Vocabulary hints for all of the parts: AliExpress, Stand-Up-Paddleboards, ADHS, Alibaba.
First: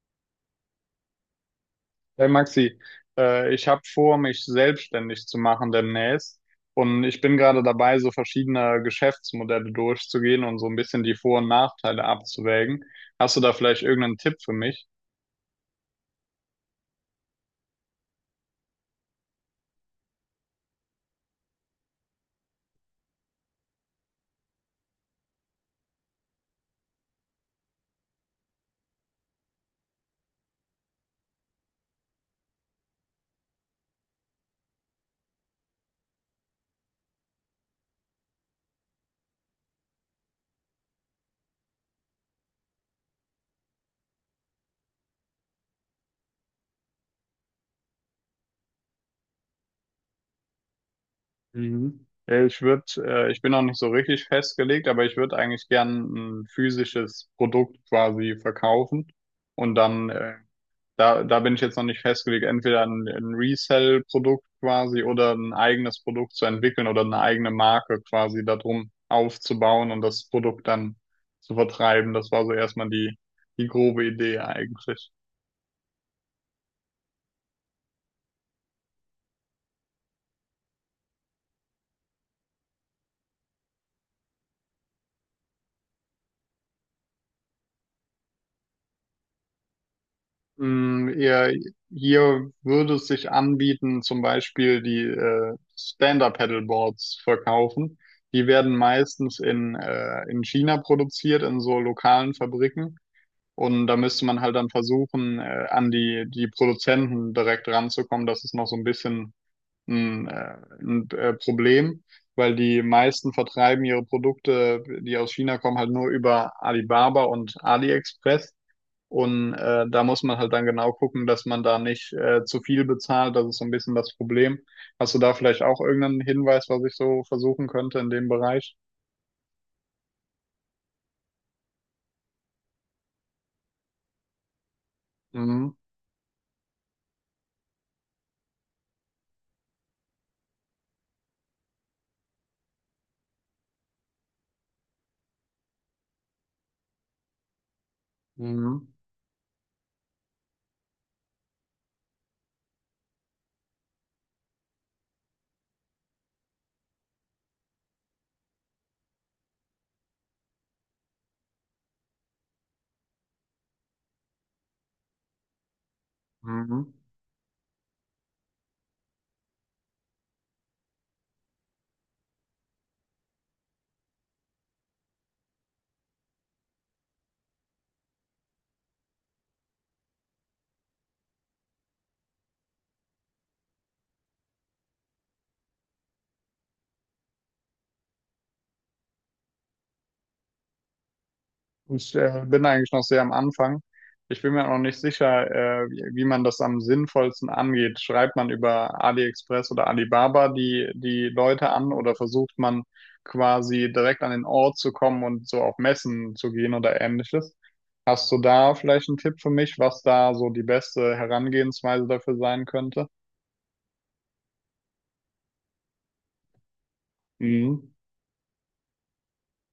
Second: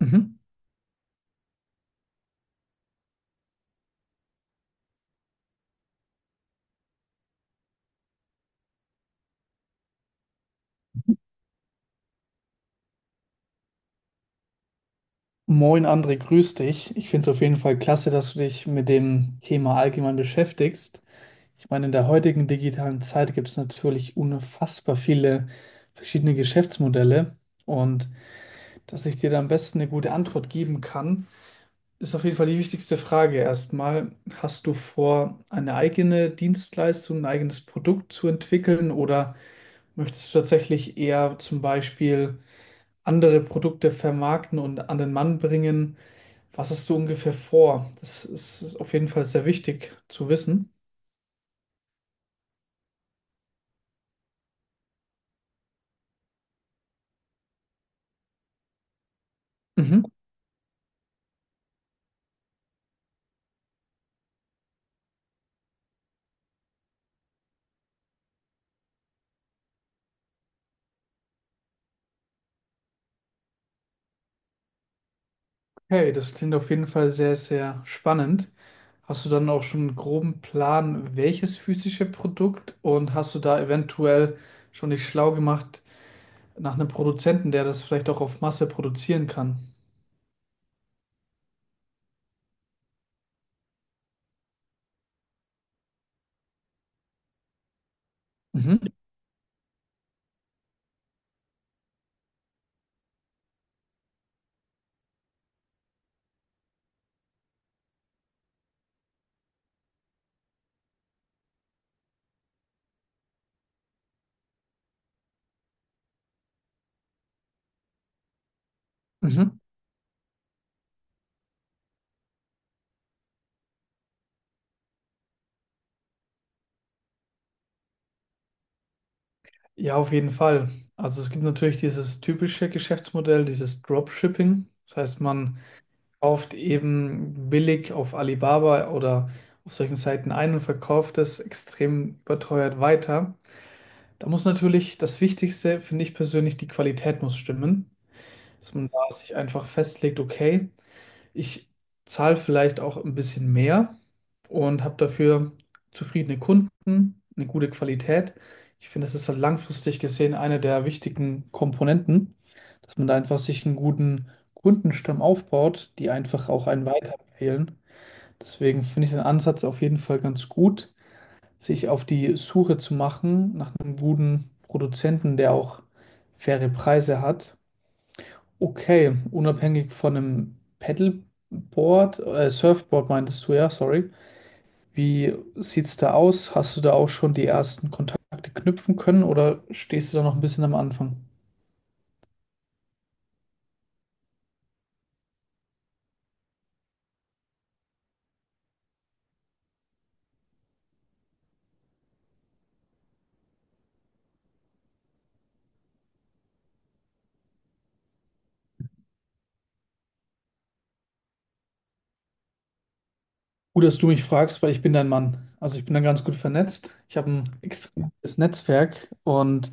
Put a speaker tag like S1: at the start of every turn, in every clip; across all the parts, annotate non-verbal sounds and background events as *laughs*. S1: Mhm.
S2: Hey Maxi, ich habe vor, mich selbstständig zu machen demnächst, und ich bin gerade dabei, so verschiedene Geschäftsmodelle durchzugehen und so ein bisschen die Vor- und Nachteile abzuwägen. Hast du da vielleicht irgendeinen Tipp für mich?
S1: Moin André, grüß dich. Ich finde es auf jeden Fall klasse, dass du dich mit dem Thema allgemein beschäftigst. Ich meine, in der heutigen digitalen Zeit gibt es natürlich unfassbar viele verschiedene Geschäftsmodelle und dass ich dir da am besten eine gute Antwort geben kann, ist auf jeden Fall die wichtigste Frage. Erstmal, hast du vor, eine eigene Dienstleistung, ein eigenes Produkt zu entwickeln oder möchtest du tatsächlich eher zum Beispiel andere Produkte vermarkten und an den Mann bringen? Was hast du ungefähr vor? Das ist auf jeden Fall sehr wichtig zu wissen.
S2: Mhm. Ja, ich würde, ich bin noch nicht so richtig festgelegt, aber ich würde eigentlich gern ein physisches Produkt quasi verkaufen und
S1: Mhm.
S2: dann da, bin ich jetzt noch nicht festgelegt, entweder ein Resell-Produkt quasi oder ein eigenes Produkt zu entwickeln oder eine eigene Marke quasi darum aufzubauen und das Produkt dann zu vertreiben. Das war so erstmal die, die grobe Idee eigentlich.
S1: Okay, das klingt auf jeden Fall sehr, sehr spannend. Hast du dann auch schon einen groben Plan, welches physische Produkt und hast du da eventuell schon dich schlau gemacht nach einem Produzenten, der das vielleicht auch auf Masse produzieren kann?
S2: Mm, ihr, hier würde es sich anbieten, zum Beispiel die Stand-Up-Paddleboards verkaufen. Die werden
S1: Mhm.
S2: meistens in China produziert, in so lokalen Fabriken. Und da müsste man halt dann versuchen, an die, die Produzenten direkt ranzukommen. Das ist noch so ein bisschen ein Problem, weil die meisten vertreiben ihre Produkte, die aus China kommen, halt nur über Alibaba und AliExpress. Und
S1: Mhm.
S2: da muss man halt dann genau gucken, dass man da nicht zu viel bezahlt. Das ist so ein bisschen das Problem. Hast du da vielleicht auch irgendeinen Hinweis, was ich so versuchen könnte in dem Bereich?
S1: Ja, auf jeden Fall. Also es gibt natürlich dieses typische Geschäftsmodell, dieses Dropshipping. Das heißt, man
S2: Mhm.
S1: kauft eben billig auf Alibaba oder auf solchen Seiten ein und verkauft es extrem überteuert weiter. Da muss natürlich das Wichtigste, finde ich persönlich, die Qualität muss stimmen, dass man
S2: Mhm.
S1: da sich einfach festlegt, okay, ich zahle vielleicht auch ein bisschen mehr und habe dafür zufriedene Kunden, eine gute Qualität. Ich finde, das ist halt langfristig gesehen eine der wichtigen Komponenten, dass man da einfach sich einen guten Kundenstamm aufbaut, die einfach auch einen
S2: Mhm.
S1: weiterempfehlen. Deswegen finde ich den Ansatz auf jeden Fall ganz gut, sich auf die Suche zu machen nach einem guten Produzenten, der auch faire Preise hat. Okay, unabhängig von einem Paddleboard, Surfboard meintest du ja, sorry. Wie sieht's da aus? Hast du da auch schon die ersten Kontakte knüpfen können oder stehst du da noch ein bisschen am Anfang?
S2: Ich bin eigentlich noch sehr am Anfang. Ich bin mir auch noch nicht sicher, wie, wie man das am sinnvollsten angeht. Schreibt man über AliExpress oder Alibaba die, die Leute an oder versucht man quasi direkt an den Ort zu kommen und so auf Messen zu gehen oder ähnliches? Hast du da vielleicht einen Tipp für mich, was da so die beste Herangehensweise dafür sein könnte?
S1: Gut, dass du mich fragst, weil ich bin dein Mann. Also ich bin da ganz gut vernetzt. Ich habe ein
S2: Mhm.
S1: extremes Netzwerk und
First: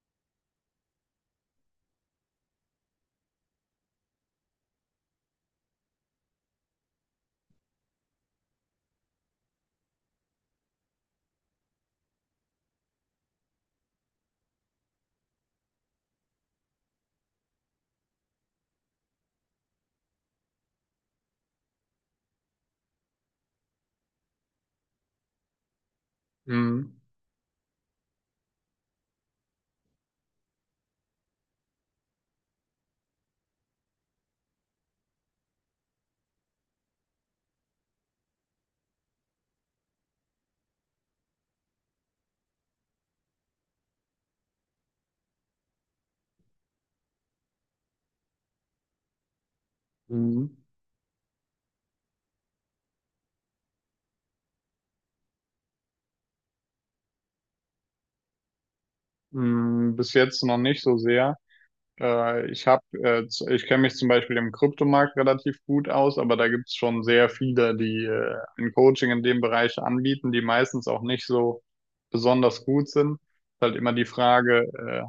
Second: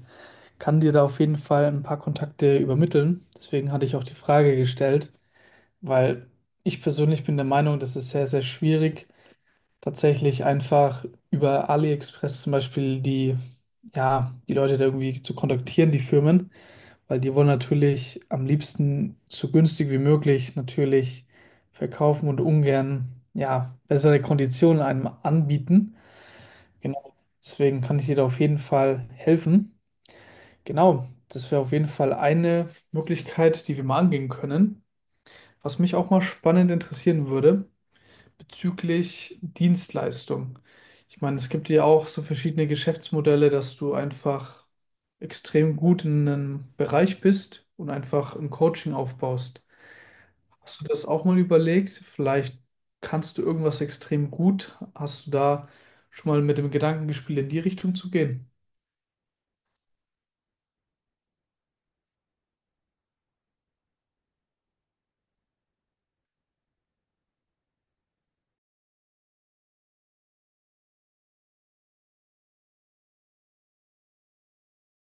S1: kann dir da auf jeden Fall ein paar Kontakte übermitteln. Deswegen hatte ich auch die Frage gestellt, weil ich persönlich bin der Meinung, das ist sehr, sehr schwierig tatsächlich einfach über AliExpress zum Beispiel die, ja, die Leute da irgendwie zu kontaktieren, die Firmen, weil die wollen natürlich am liebsten so günstig wie möglich natürlich verkaufen und ungern, ja, bessere Konditionen einem anbieten.
S2: Mhm.
S1: Genau, deswegen kann ich dir da auf jeden Fall helfen. Genau, das wäre auf jeden Fall eine Möglichkeit, die wir mal angehen können. Was mich auch mal spannend interessieren würde, bezüglich Dienstleistung. Ich meine, es gibt ja auch so verschiedene Geschäftsmodelle, dass du einfach extrem gut in einem Bereich bist und einfach ein Coaching aufbaust.
S2: Mhm.
S1: Hast du das auch mal überlegt? Vielleicht kannst du irgendwas extrem gut. Hast du da schon mal mit dem Gedanken gespielt, in die Richtung zu gehen?
S2: Mhm. Bis jetzt noch nicht so sehr. Ich habe, ich kenne mich zum Beispiel im Kryptomarkt relativ gut aus, aber da gibt es schon sehr viele, die ein Coaching in dem Bereich anbieten, die meistens auch nicht so besonders gut sind. Ist halt immer die Frage,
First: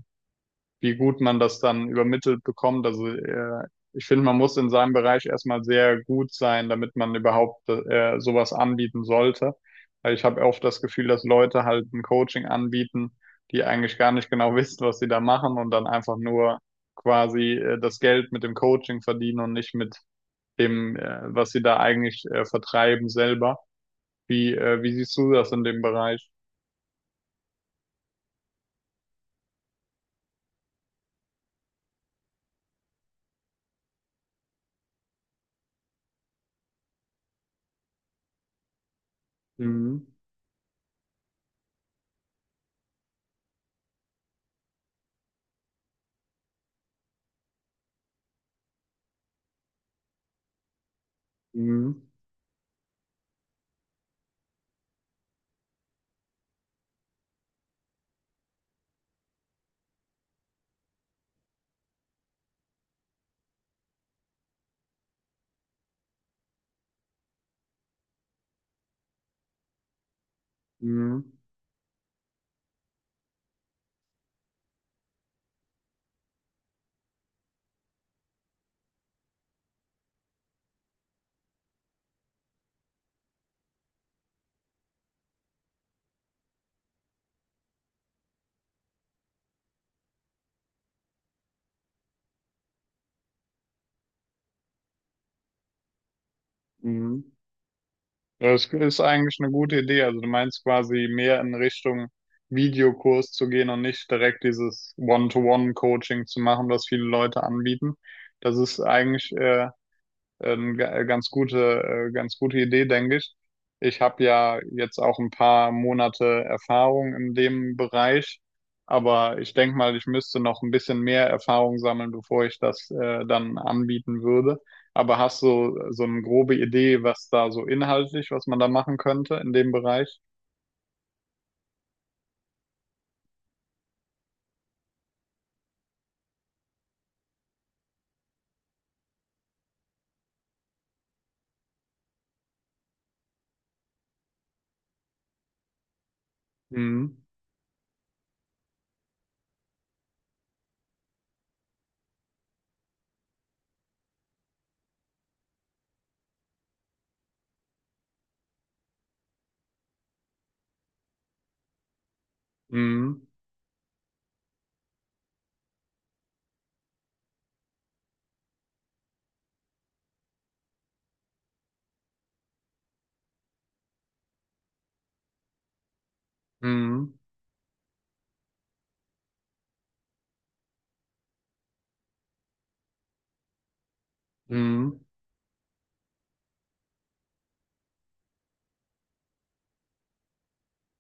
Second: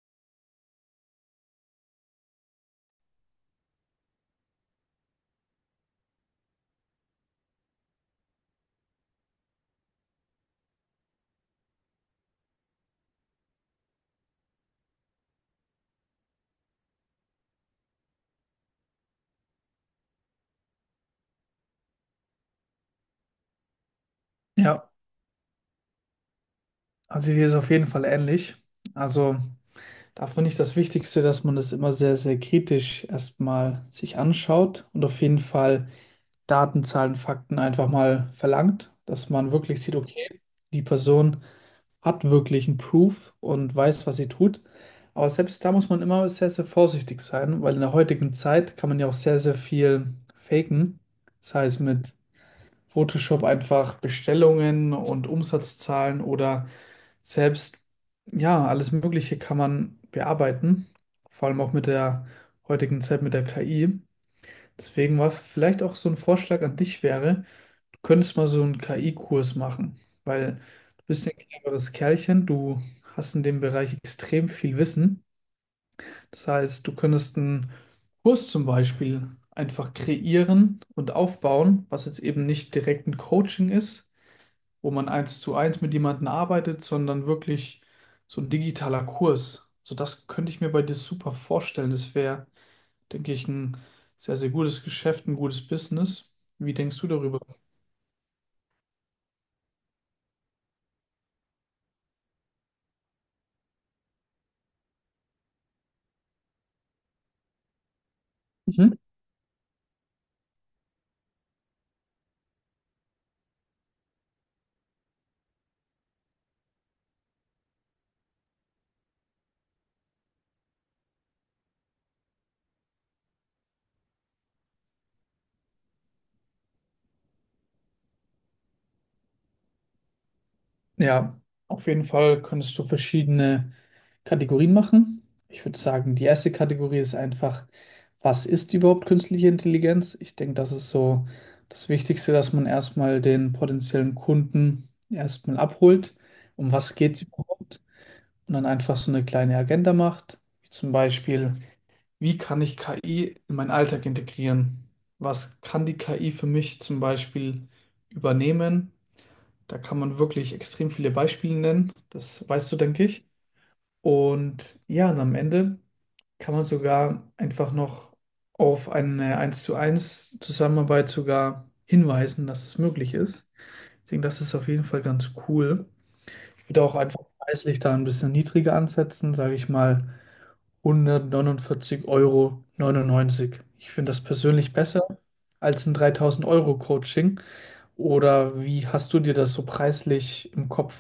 S2: wie gut man das dann übermittelt bekommt. Also ich finde, man muss in seinem Bereich erstmal sehr gut sein, damit man überhaupt sowas anbieten sollte. Weil ich habe oft das Gefühl, dass Leute halt ein Coaching anbieten, die eigentlich gar nicht genau *laughs* wissen, was sie da machen und dann einfach nur quasi das Geld mit dem Coaching verdienen und nicht mit dem, was sie da eigentlich vertreiben selber. Wie,
S1: Ja,
S2: wie siehst du das in dem Bereich?
S1: also hier ist auf jeden Fall ähnlich. Also da finde ich das Wichtigste, dass man das immer sehr, sehr kritisch erstmal sich anschaut und auf jeden Fall Daten, Zahlen, Fakten einfach mal verlangt, dass man wirklich sieht,
S2: Mhm.
S1: okay, die Person hat wirklich einen Proof und weiß, was sie tut. Aber selbst da muss man immer sehr, sehr vorsichtig sein, weil in der heutigen Zeit kann man ja auch sehr, sehr viel faken. Das heißt,
S2: Mhm.
S1: mit Photoshop einfach Bestellungen und Umsatzzahlen oder selbst, ja, alles Mögliche kann man bearbeiten. Vor allem auch mit der heutigen Zeit mit der KI. Deswegen war vielleicht auch so ein Vorschlag an dich wäre, könntest mal so einen KI-Kurs machen, weil du bist
S2: Mhm.
S1: ein cleveres Kerlchen, du hast in dem Bereich extrem viel Wissen. Das heißt, du könntest einen Kurs zum Beispiel einfach kreieren und aufbauen, was jetzt eben nicht direkt ein Coaching ist, wo man eins zu eins mit jemandem arbeitet, sondern wirklich so ein digitaler Kurs. So das könnte ich mir bei dir super vorstellen. Das wäre, denke ich, ein sehr, sehr gutes Geschäft, ein gutes Business. Wie denkst du
S2: Mhm.
S1: darüber?
S2: Ja, das ist eigentlich eine gute Idee. Also du meinst quasi mehr in Richtung Videokurs zu gehen und nicht direkt dieses One-to-One-Coaching zu machen, was viele Leute anbieten. Das ist
S1: Mhm.
S2: eigentlich ganz ganz gute Idee, denke ich. Ich habe ja jetzt auch ein paar Monate Erfahrung in dem Bereich, aber ich denke mal, ich müsste noch ein bisschen mehr Erfahrung sammeln, bevor ich das dann anbieten würde. Aber hast du so eine grobe Idee, was da so inhaltlich, was man da machen könnte in dem Bereich?
S1: Ja, auf jeden Fall könntest du verschiedene Kategorien machen. Ich würde sagen, die erste Kategorie ist einfach, was ist überhaupt künstliche Intelligenz? Ich denke, das ist so das Wichtigste, dass man erstmal den potenziellen Kunden erstmal abholt, um was geht es
S2: Mhm.
S1: überhaupt? Und dann einfach so eine kleine Agenda macht, wie zum Beispiel, wie kann ich KI in meinen Alltag integrieren? Was kann die KI für mich zum Beispiel übernehmen? Da kann man wirklich extrem viele Beispiele nennen. Das weißt du, denke
S2: Mhm.
S1: ich. Und ja, und am Ende kann man sogar einfach noch auf eine eins zu eins Zusammenarbeit sogar hinweisen, dass das möglich ist. Ich denke, das ist auf jeden Fall ganz cool. Ich würde auch
S2: Mhm.
S1: einfach preislich da ein bisschen niedriger ansetzen, sage ich mal 149,99 Euro neunundneunzig. Ich finde das persönlich
S2: Mhm.
S1: besser als ein 3000 Euro Coaching. Oder wie hast du dir das so preislich im Kopf?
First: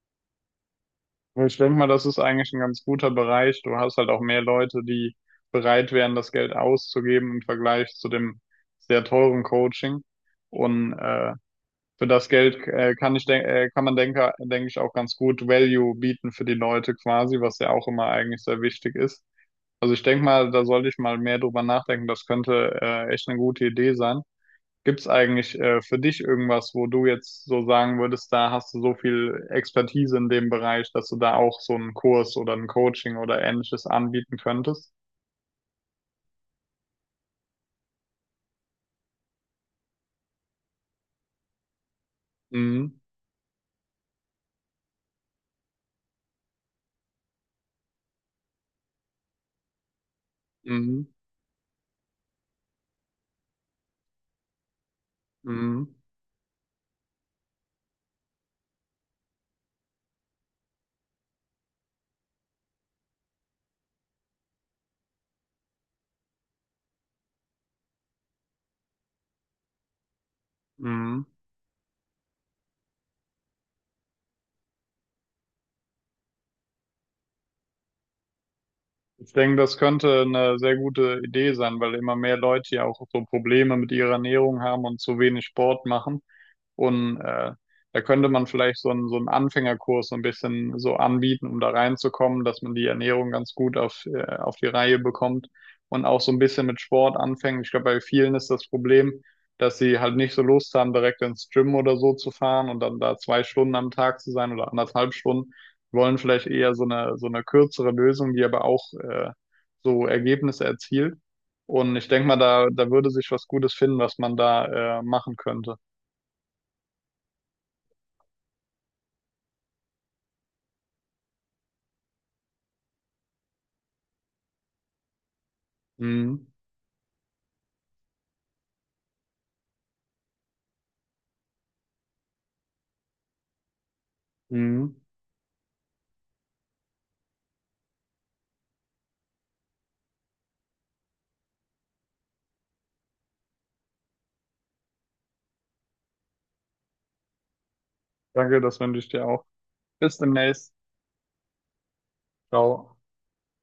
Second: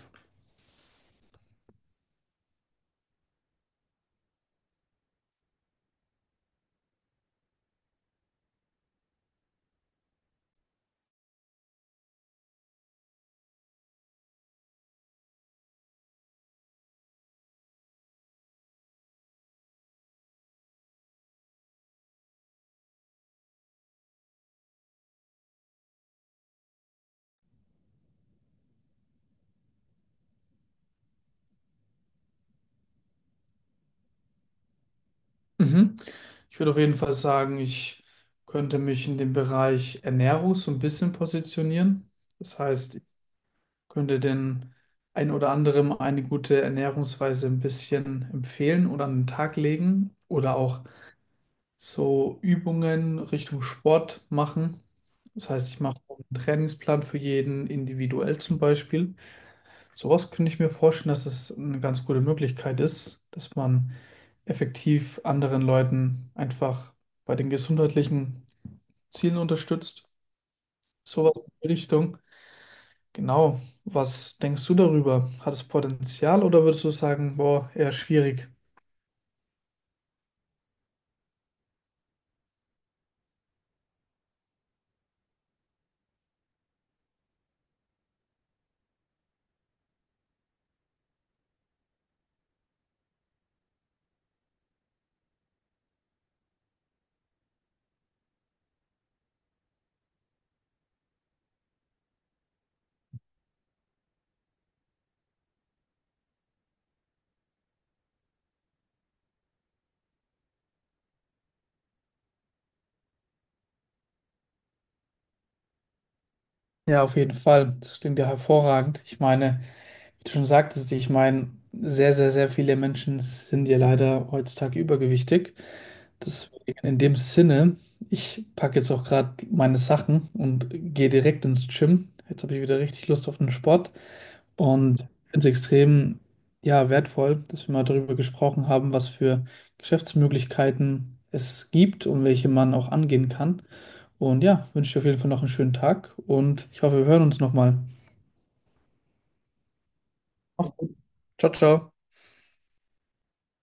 S2: Ich denke mal, das ist eigentlich ein ganz guter Bereich. Du hast halt auch mehr Leute, die bereit wären, das Geld auszugeben im Vergleich zu dem sehr teuren Coaching. Und für das Geld kann man denke ich auch ganz gut Value bieten für die Leute quasi, was ja auch immer eigentlich sehr wichtig ist. Also ich denke mal, da sollte ich mal mehr drüber nachdenken. Das könnte echt eine gute Idee sein. Gibt's eigentlich für dich irgendwas, wo du jetzt so sagen würdest, da hast du so viel Expertise in dem Bereich, dass du da auch so einen Kurs oder ein Coaching oder ähnliches anbieten könntest?
S1: Mhm. Ich würde auf jeden Fall sagen, ich könnte mich in dem Bereich Ernährung so ein bisschen positionieren. Das heißt,
S2: Mhm.
S1: ich könnte den ein oder anderem eine gute Ernährungsweise ein bisschen empfehlen oder an den Tag legen oder auch
S2: Mhm.
S1: so Übungen Richtung Sport machen. Das heißt, ich
S2: Mhm.
S1: mache einen Trainingsplan für jeden individuell zum Beispiel. Sowas könnte ich mir vorstellen, dass es eine ganz gute Möglichkeit ist, dass man effektiv anderen Leuten einfach bei den gesundheitlichen Zielen unterstützt.
S2: Mhm.
S1: Sowas in die Richtung. Genau. Was denkst du darüber? Hat es Potenzial oder würdest du sagen, boah, eher schwierig?
S2: Ich denke, das könnte eine sehr gute Idee sein, weil immer mehr Leute ja auch so Probleme mit ihrer Ernährung haben und zu wenig Sport machen. Und da könnte man vielleicht so einen Anfängerkurs so ein bisschen so anbieten, um da reinzukommen, dass man die Ernährung ganz gut auf die Reihe bekommt und auch so ein bisschen mit Sport anfängt. Ich glaube, bei vielen ist das Problem, dass sie halt nicht so Lust haben, direkt ins Gym oder so zu fahren und dann da 2 Stunden am Tag zu sein oder 1,5 Stunden. Wollen vielleicht eher so eine kürzere Lösung, die aber auch so Ergebnisse erzielt. Und ich denke mal, da, da würde sich was Gutes finden, was man da machen könnte.
S1: Ja, auf jeden Fall. Das klingt ja hervorragend. Ich meine, wie du schon sagtest, ich meine, sehr, sehr, sehr viele Menschen sind ja leider heutzutage übergewichtig.
S2: Mhm.
S1: Deswegen in dem Sinne, ich packe jetzt auch gerade meine Sachen und gehe direkt ins Gym. Jetzt habe ich wieder richtig Lust auf den Sport
S2: Mhm.
S1: und finde es extrem, ja, wertvoll, dass wir mal darüber gesprochen haben, was für Geschäftsmöglichkeiten es gibt und welche man auch angehen kann. Und ja, wünsche dir auf jeden Fall noch einen schönen Tag und ich hoffe, wir hören uns nochmal.
S2: Danke, das wünsche ich dir auch. Bis
S1: Mach's
S2: demnächst.
S1: gut. Ciao, ciao.
S2: Ciao.